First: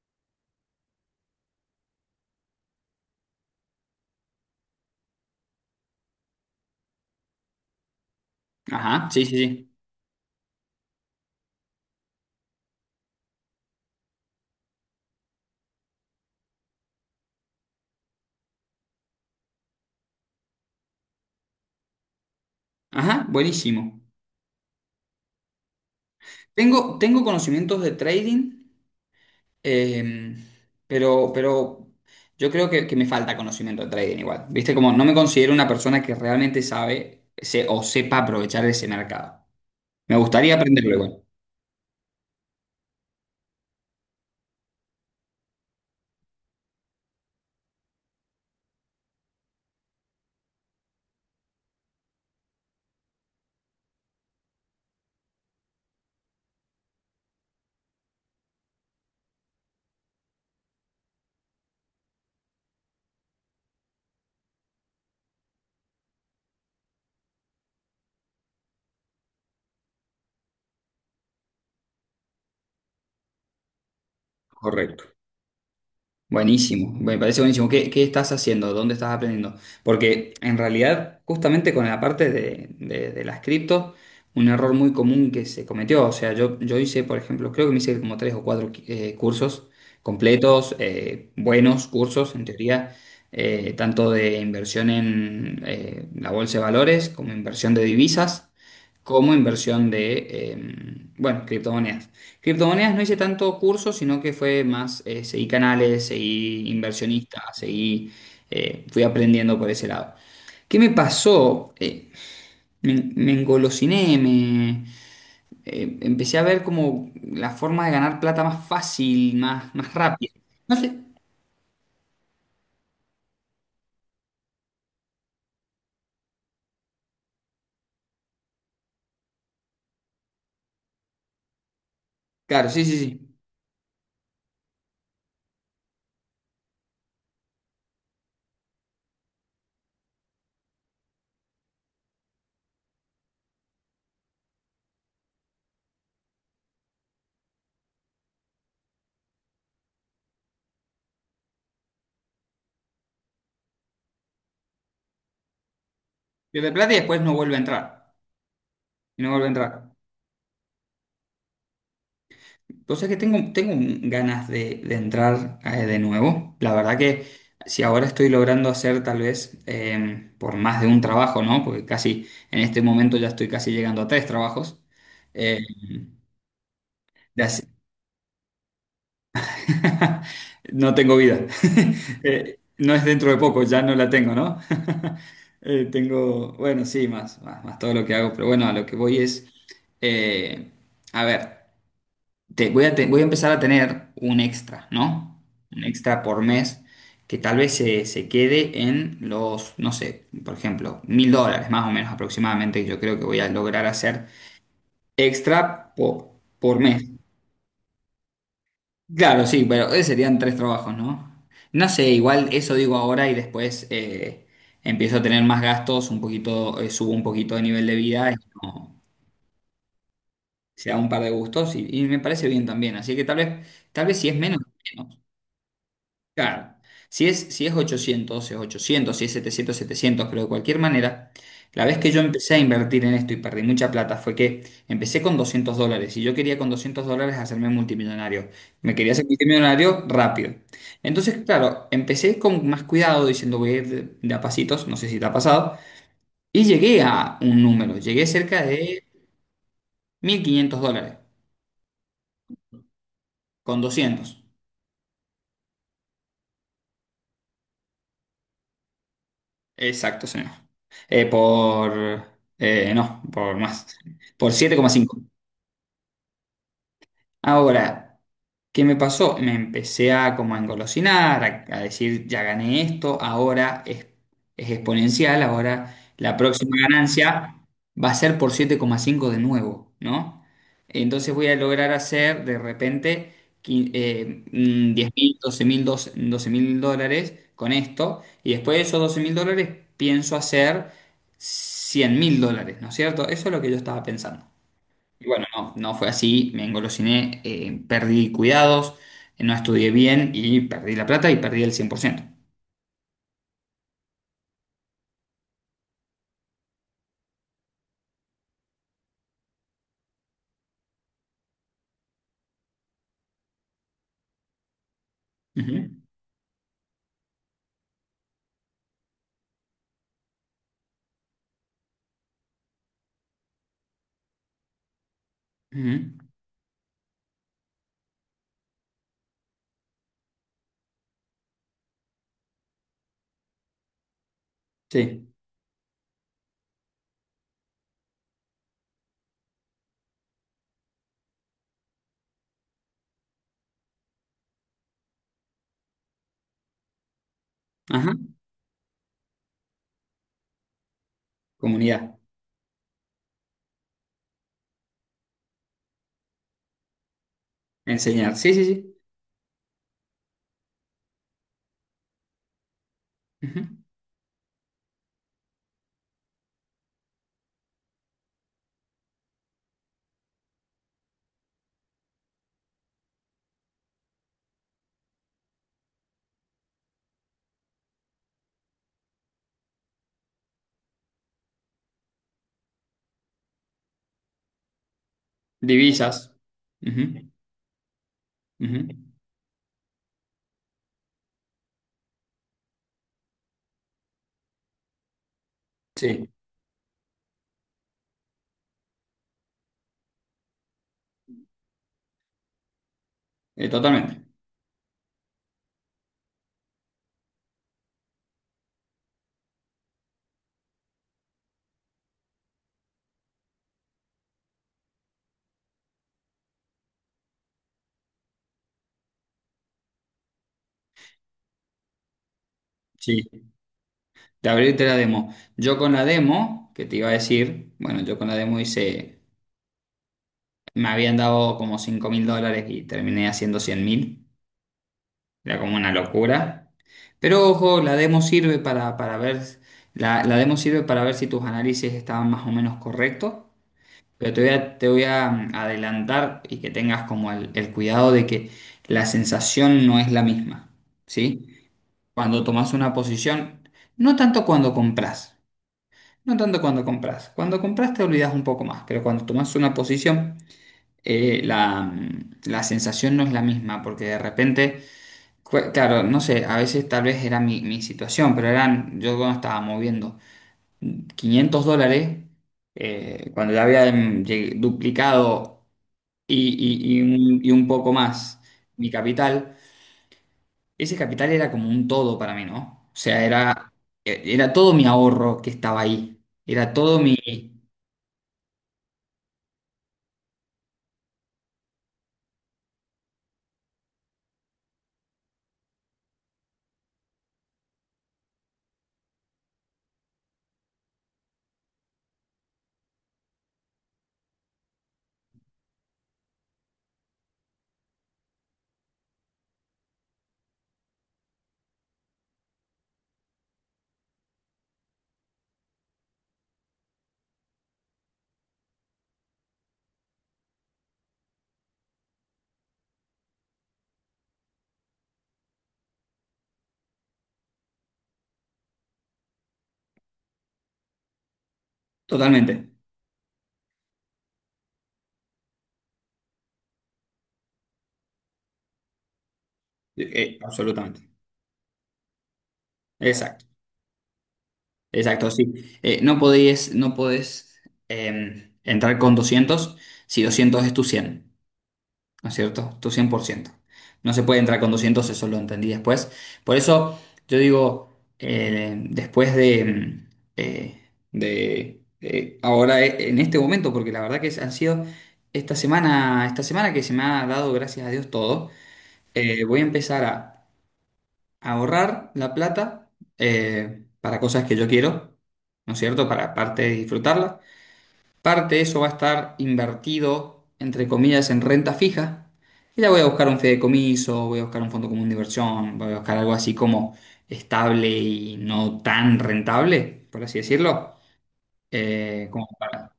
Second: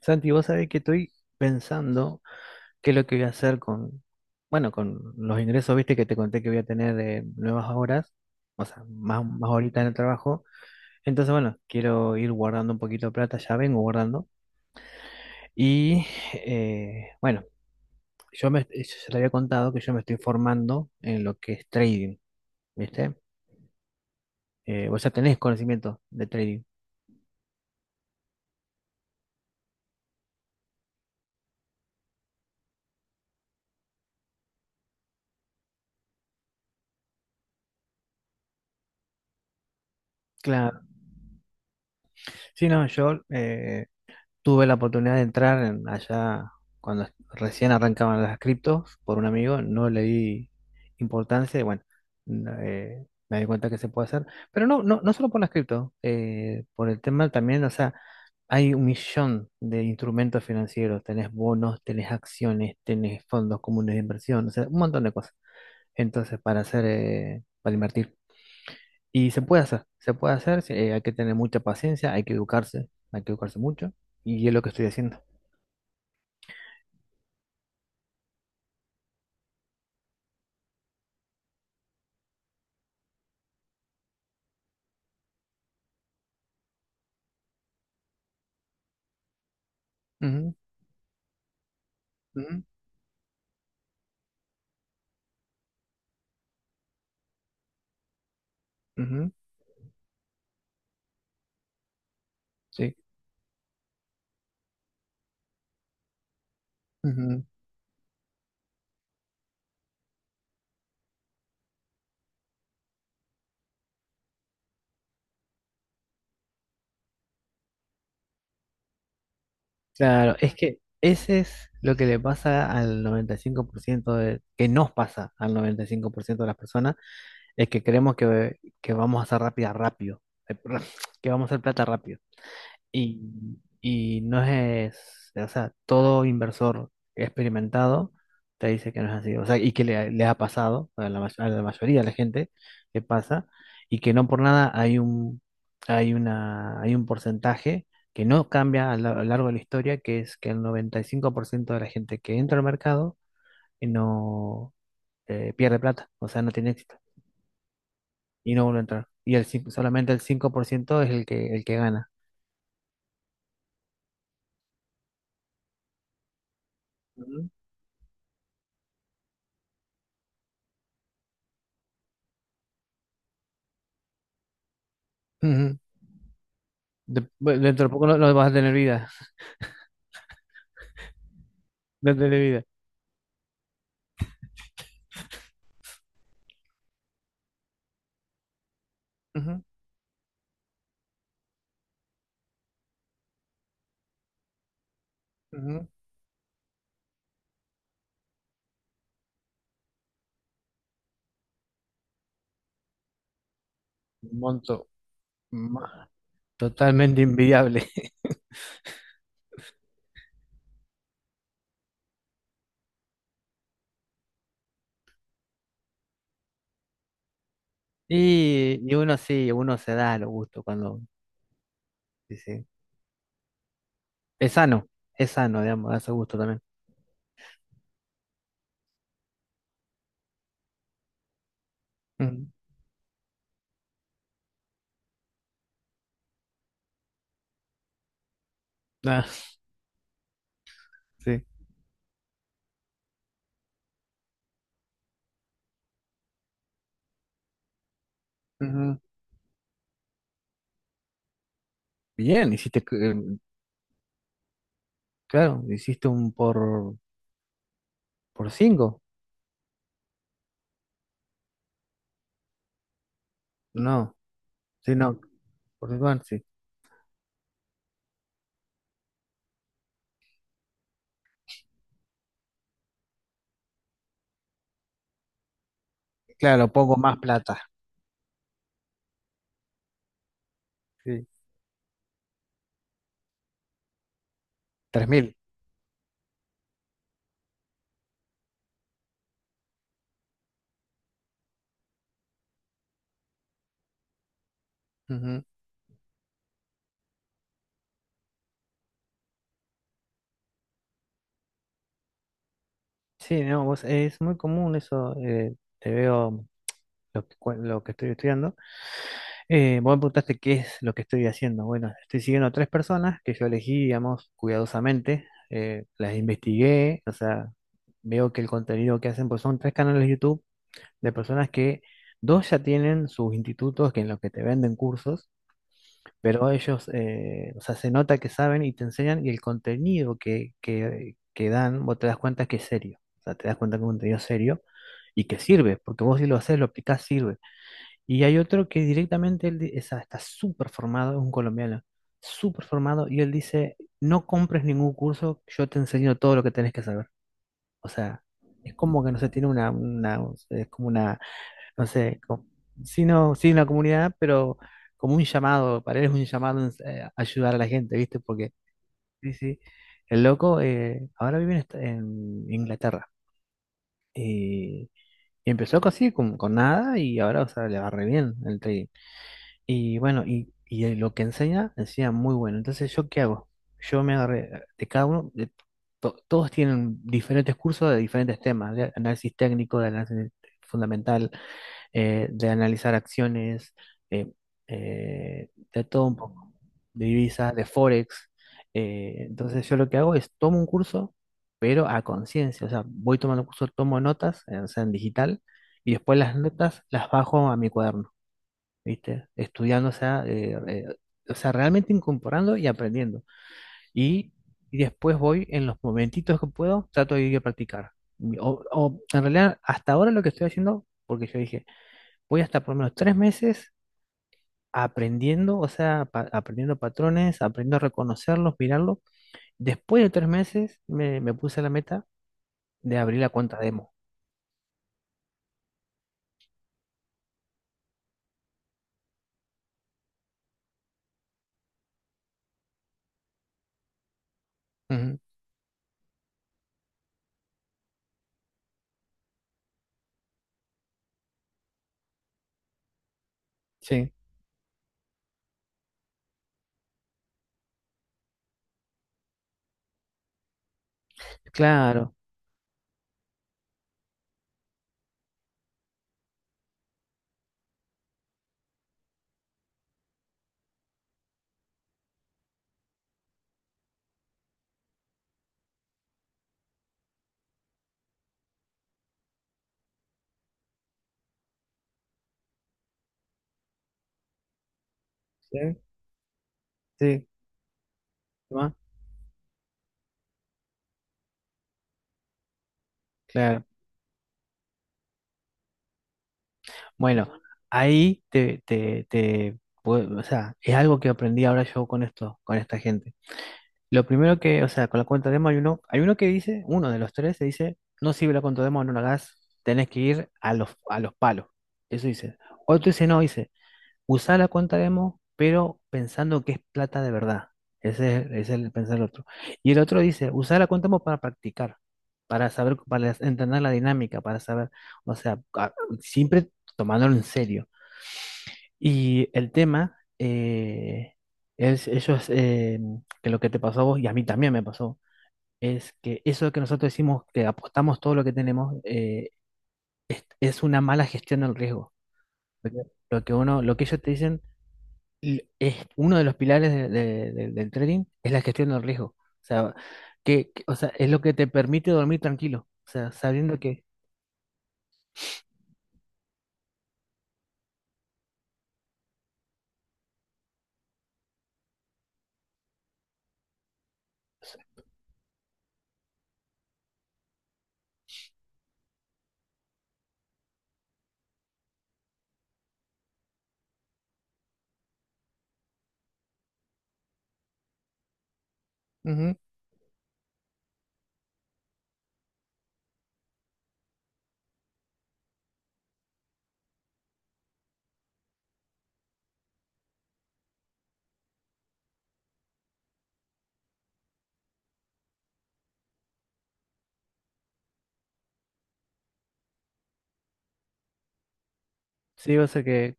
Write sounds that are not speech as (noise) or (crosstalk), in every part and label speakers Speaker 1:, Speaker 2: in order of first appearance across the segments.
Speaker 1: Santi, vos sabés que estoy pensando qué es lo que voy a hacer con, bueno, con los ingresos, viste, que te conté que voy a tener de nuevas horas, o sea,
Speaker 2: Ajá, sí,
Speaker 1: más,
Speaker 2: sí,
Speaker 1: más
Speaker 2: sí.
Speaker 1: horitas en el trabajo. Entonces, bueno, quiero ir guardando un poquito de plata, ya vengo guardando. Y, bueno, yo ya te había contado que yo me estoy formando en lo que es trading, viste.
Speaker 2: Ajá, buenísimo.
Speaker 1: Vos ya tenés conocimiento de trading.
Speaker 2: Tengo conocimientos de trading, em, pero yo creo que me falta conocimiento de trading igual. Viste, como no me considero una persona que realmente sabe o sepa aprovechar ese mercado. Me gustaría
Speaker 1: Claro.
Speaker 2: aprenderlo igual.
Speaker 1: Sí, no, yo tuve la oportunidad de entrar allá cuando recién arrancaban las criptos por un amigo, no le di importancia. Y bueno, me di cuenta que se puede hacer, pero no, no, no solo por las criptos, por el tema también, o sea, hay un millón de instrumentos financieros, tenés bonos, tenés acciones, tenés fondos comunes de inversión, o sea, un montón de cosas. Entonces, para invertir. Y se puede hacer, sí, hay que tener mucha paciencia, hay que educarse mucho, y es lo que estoy
Speaker 2: Correcto.
Speaker 1: haciendo.
Speaker 2: Buenísimo, me parece buenísimo. ¿Qué estás haciendo? ¿Dónde estás aprendiendo? Porque en realidad, justamente con la parte de las criptos, un error muy común que se cometió. O sea, yo hice, por ejemplo, creo que me hice como tres o cuatro cursos
Speaker 1: Ujú,
Speaker 2: completos, buenos cursos, en
Speaker 1: ujú,
Speaker 2: teoría, tanto de inversión en la bolsa de valores como inversión de divisas,
Speaker 1: ujú,
Speaker 2: como inversión de, bueno, criptomonedas. Criptomonedas
Speaker 1: sí,
Speaker 2: no hice tanto curso, sino que fue más, seguí canales, seguí inversionistas,
Speaker 1: ujú.
Speaker 2: seguí, fui aprendiendo por ese lado. ¿Qué me pasó? Me engolosiné, empecé a ver como la forma de ganar plata más fácil, más rápida.
Speaker 1: Claro, es
Speaker 2: No
Speaker 1: que
Speaker 2: sé.
Speaker 1: ese es lo que le pasa al 95% de, que nos pasa al 95% de las personas, es que creemos que vamos a hacer perdón, (laughs) que vamos a hacer plata rápido.
Speaker 2: Claro, sí, sí,
Speaker 1: y,
Speaker 2: sí.
Speaker 1: y no es, o sea, todo inversor experimentado te dice que no es así, o sea, y que le ha pasado a a la mayoría de la gente que pasa, y que no por nada hay un porcentaje que no cambia a lo largo de la historia, que es que el 95% de la gente que entra al mercado, no pierde plata, o sea, no
Speaker 2: Pierde
Speaker 1: tiene
Speaker 2: plata y
Speaker 1: éxito,
Speaker 2: después no vuelve a entrar.
Speaker 1: y no vuelve a entrar.
Speaker 2: Y no vuelve a
Speaker 1: Cinco,
Speaker 2: entrar.
Speaker 1: solamente el 5% es el que gana.
Speaker 2: O sea que tengo ganas de entrar de nuevo. La verdad que
Speaker 1: Ujú.
Speaker 2: si ahora estoy logrando hacer tal vez por más de un trabajo, ¿no? Porque casi en este momento ya estoy casi llegando a tres trabajos. Eh,
Speaker 1: (laughs)
Speaker 2: de
Speaker 1: Bueno,
Speaker 2: hace-
Speaker 1: dentro de poco no, no vas a tener vida.
Speaker 2: (laughs) No tengo vida.
Speaker 1: No
Speaker 2: (laughs)
Speaker 1: tener vida.
Speaker 2: No es dentro de poco, ya no la tengo, ¿no? (laughs) Tengo, bueno, sí, más, más, más todo lo que hago, pero bueno, a lo que voy es,
Speaker 1: Ujú,
Speaker 2: eh, a ver. Voy a, voy a empezar a tener un extra, ¿no? Un
Speaker 1: ujú.
Speaker 2: extra por mes que tal vez se quede en los, no sé, por ejemplo, $1.000 más o menos aproximadamente, que yo creo que voy a lograr hacer
Speaker 1: Un monto
Speaker 2: extra
Speaker 1: ma-
Speaker 2: por mes.
Speaker 1: totalmente invidiable. (laughs)
Speaker 2: Claro, sí, pero serían tres trabajos, ¿no? No sé, igual eso digo ahora y después empiezo a tener más gastos, un poquito, subo un poquito de nivel de vida, es
Speaker 1: Y
Speaker 2: como,
Speaker 1: uno sí, uno se da los gustos
Speaker 2: se da
Speaker 1: cuando,
Speaker 2: un par de gustos y me
Speaker 1: sí,
Speaker 2: parece bien
Speaker 1: sí.
Speaker 2: también, así que tal vez si es
Speaker 1: Es
Speaker 2: menos.
Speaker 1: sano, es sano, digamos, darse gusto también.
Speaker 2: Claro, si es 800, es 800, si es 700, 700, pero de cualquier manera, la vez que yo
Speaker 1: Ujú.
Speaker 2: empecé a invertir en esto y perdí mucha plata fue que empecé con $200 y yo quería con $200 hacerme multimillonario. Me quería hacer
Speaker 1: Ah,
Speaker 2: multimillonario rápido. Entonces,
Speaker 1: sí.
Speaker 2: claro, empecé con más cuidado diciendo voy a ir de a pasitos, no sé si te ha pasado, y llegué a un número, llegué cerca
Speaker 1: Ujú.
Speaker 2: de $1.500
Speaker 1: Bien, hiciste,
Speaker 2: con 200.
Speaker 1: claro, hiciste un por cinco.
Speaker 2: Exacto, señor. Eh, por... no, por más.
Speaker 1: No,
Speaker 2: Por siete coma
Speaker 1: sí,
Speaker 2: cinco.
Speaker 1: no, por cinco, bueno, sí.
Speaker 2: Ahora, ¿qué me pasó? Me empecé a como a engolosinar, a decir, ya gané esto, ahora es exponencial, ahora la
Speaker 1: Claro,
Speaker 2: próxima
Speaker 1: pongo más plata.
Speaker 2: ganancia va a ser por 7,5 de nuevo, ¿no?
Speaker 1: Sí,
Speaker 2: Entonces voy a lograr hacer de repente
Speaker 1: tres
Speaker 2: 10
Speaker 1: mil.
Speaker 2: mil, doce mil dólares con esto, y después de esos $12.000 pienso hacer $100.000, ¿no es cierto? Eso es lo que yo estaba pensando. Y
Speaker 1: Ujú.
Speaker 2: bueno, no, no fue así, me engolosiné, perdí cuidados, no estudié bien y perdí la plata y perdí el 100%.
Speaker 1: Sí, no, es muy común eso. Te veo. Lo que estoy estudiando. Vos me preguntaste qué es lo que estoy haciendo. Bueno, estoy siguiendo a tres personas que yo elegí, digamos, cuidadosamente.
Speaker 2: Ujú,
Speaker 1: Las investigué, o sea, veo que el contenido que hacen, pues son tres canales de YouTube de personas que dos ya tienen sus institutos que en los que te venden cursos,
Speaker 2: ujú,
Speaker 1: pero ellos, o sea, se nota que saben y te enseñan y el contenido que dan, vos te das cuenta que es serio. O sea, te das cuenta que es un contenido serio y
Speaker 2: sí,
Speaker 1: que sirve, porque vos si lo haces, lo aplicás, sirve. Y hay otro que directamente él está súper formado, es un colombiano, súper formado, y él dice, no compres ningún curso, yo te enseño todo lo que tenés que saber. O
Speaker 2: ajá,
Speaker 1: sea, es como que no sé, tiene una, es como una, no
Speaker 2: comunidad,
Speaker 1: sé, como, sí, no, sí, la comunidad, pero como un llamado, para él es un llamado a ayudar a la gente, ¿viste?
Speaker 2: enseñar, sí,
Speaker 1: Porque,
Speaker 2: sí, sí.
Speaker 1: sí, sí, el loco, ahora vive en, en Inglaterra.
Speaker 2: Ujú.
Speaker 1: Y, y empezó así, con nada, y ahora, o sea, le va re bien el trading. Y bueno, lo que enseña, enseña muy bueno. Entonces, ¿yo qué hago? Yo me agarré, de cada uno, de todos tienen diferentes cursos de diferentes temas, de análisis técnico, de análisis fundamental, de analizar acciones, eh, de todo un
Speaker 2: Divisas,
Speaker 1: poco, de
Speaker 2: ujú,
Speaker 1: divisas, de forex.
Speaker 2: ujú,
Speaker 1: Entonces, yo lo que hago es tomo un curso, pero a conciencia, o sea, voy tomando cursos, tomo notas, o sea, en digital, y después
Speaker 2: sí,
Speaker 1: las notas las bajo a mi cuaderno. ¿Viste? Estudiando, o sea, realmente incorporando y aprendiendo.
Speaker 2: totalmente.
Speaker 1: Y, y después voy en los momentitos que puedo, trato de ir a practicar. En realidad, hasta ahora lo que estoy haciendo, porque yo dije, voy hasta por lo menos 3 meses aprendiendo, o sea, aprendiendo patrones, aprendiendo a reconocerlos, mirarlos. Después de 3 meses me puse la meta de abrir
Speaker 2: Sí,
Speaker 1: la cuenta demo.
Speaker 2: de abrirte la demo. Yo con la demo, que te iba a decir, bueno, yo con la demo hice, me habían dado como $5.000 y terminé haciendo 100.000,
Speaker 1: Ujú.
Speaker 2: era como una locura. Pero ojo, la demo sirve para ver, la demo sirve para ver si tus análisis estaban más o menos correctos,
Speaker 1: Sí,
Speaker 2: pero te voy a adelantar y que tengas como el cuidado de que la sensación no es la misma, ¿sí?
Speaker 1: claro.
Speaker 2: Cuando tomas una posición, no tanto cuando compras, no tanto cuando compras, cuando compras te olvidas un poco más, pero cuando tomas una posición, la sensación no es la misma, porque de repente. Claro, no sé, a veces tal vez era mi situación, pero yo cuando estaba moviendo $500, cuando ya había
Speaker 1: Sí,
Speaker 2: duplicado y, y- y
Speaker 1: sí,
Speaker 2: un, y un poco más
Speaker 1: ¿no?
Speaker 2: mi capital, ese capital era como un todo para mí, ¿no? O sea,
Speaker 1: Claro.
Speaker 2: era todo mi ahorro que estaba ahí, era todo mi.
Speaker 1: Bueno, ahí o sea, es algo que aprendí ahora yo con esto, con esta gente. Lo primero que, o sea, con la cuenta demo hay uno que dice, uno de los tres se dice, no sirve la cuenta demo, no la hagas, tenés que ir a a los palos. Eso dice. Otro dice, no, dice, usá la cuenta demo, pero pensando que es plata de verdad. Ese es el pensar del otro. Y el otro dice, usá la cuenta demo para practicar, para saber, para entender la dinámica, para saber, o sea, siempre tomándolo en serio. Y el tema es, eso es que lo que te pasó a vos y a mí también me pasó, es que eso que nosotros decimos que apostamos todo lo que tenemos es una mala gestión del riesgo.
Speaker 2: Totalmente,
Speaker 1: Porque lo que uno, lo que ellos te dicen es uno de los pilares del trading es la gestión del riesgo. O sea, o sea,
Speaker 2: absolutamente.
Speaker 1: es lo que te permite dormir tranquilo. O sea,
Speaker 2: Exacto,
Speaker 1: sabiendo que.
Speaker 2: exacto, sí. No podés entrar con 200 si 200 es tu 100, ¿no es cierto? Tu 100%. No se puede entrar con 200, eso lo entendí después. Por eso yo digo, después eh, de ahora en este momento, porque la verdad que han sido esta semana que se me ha dado, gracias a Dios, todo,
Speaker 1: Ujú.
Speaker 2: voy a empezar a ahorrar la plata para cosas que yo quiero, ¿no es cierto? Para aparte de disfrutarla. Parte de eso va a estar invertido, entre comillas, en renta fija. Y ya voy a buscar un fideicomiso, voy a buscar un fondo común de inversión, voy a buscar algo así como estable y no tan rentable, por así decirlo.
Speaker 1: Sí,
Speaker 2: Como
Speaker 1: o sea
Speaker 2: para-
Speaker 1: que,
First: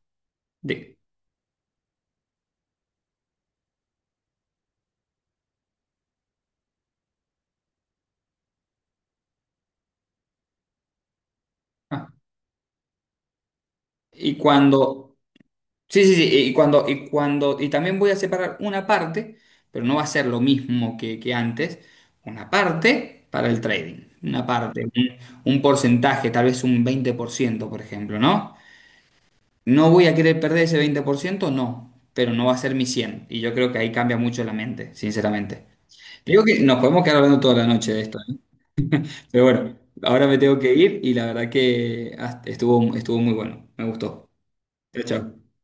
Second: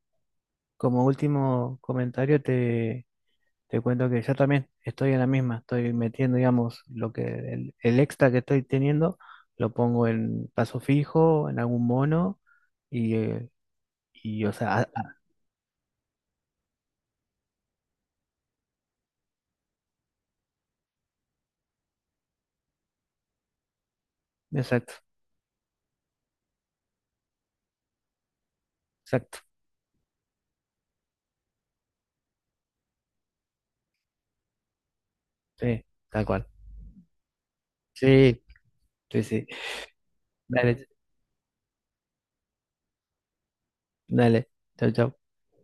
Speaker 2: de-
Speaker 1: como último comentario, Te cuento que yo también estoy en la misma, estoy metiendo, digamos, lo que el extra que estoy teniendo, lo pongo en paso fijo, en algún
Speaker 2: ah,
Speaker 1: mono, y, eh,
Speaker 2: y
Speaker 1: y o sea,
Speaker 2: cuando, sí, sí, sí, y cuando, y también voy a separar una parte, pero no va a ser lo mismo que antes, una parte para el trading, una parte,
Speaker 1: exacto,
Speaker 2: un porcentaje, tal vez un 20% por ejemplo, ¿no?
Speaker 1: exacto,
Speaker 2: No voy a querer perder ese 20%, no, pero no va a ser mi 100. Y yo creo que ahí cambia mucho la mente, sinceramente.
Speaker 1: sí, tal
Speaker 2: Digo
Speaker 1: cual.
Speaker 2: que nos podemos quedar hablando toda la noche de esto, ¿eh?
Speaker 1: Sí, sí,
Speaker 2: Pero
Speaker 1: sí.
Speaker 2: bueno, ahora me tengo que
Speaker 1: Dale,
Speaker 2: ir y la verdad que estuvo muy bueno, me gustó.
Speaker 1: dale, chao,
Speaker 2: Chao,
Speaker 1: chao.
Speaker 2: chao.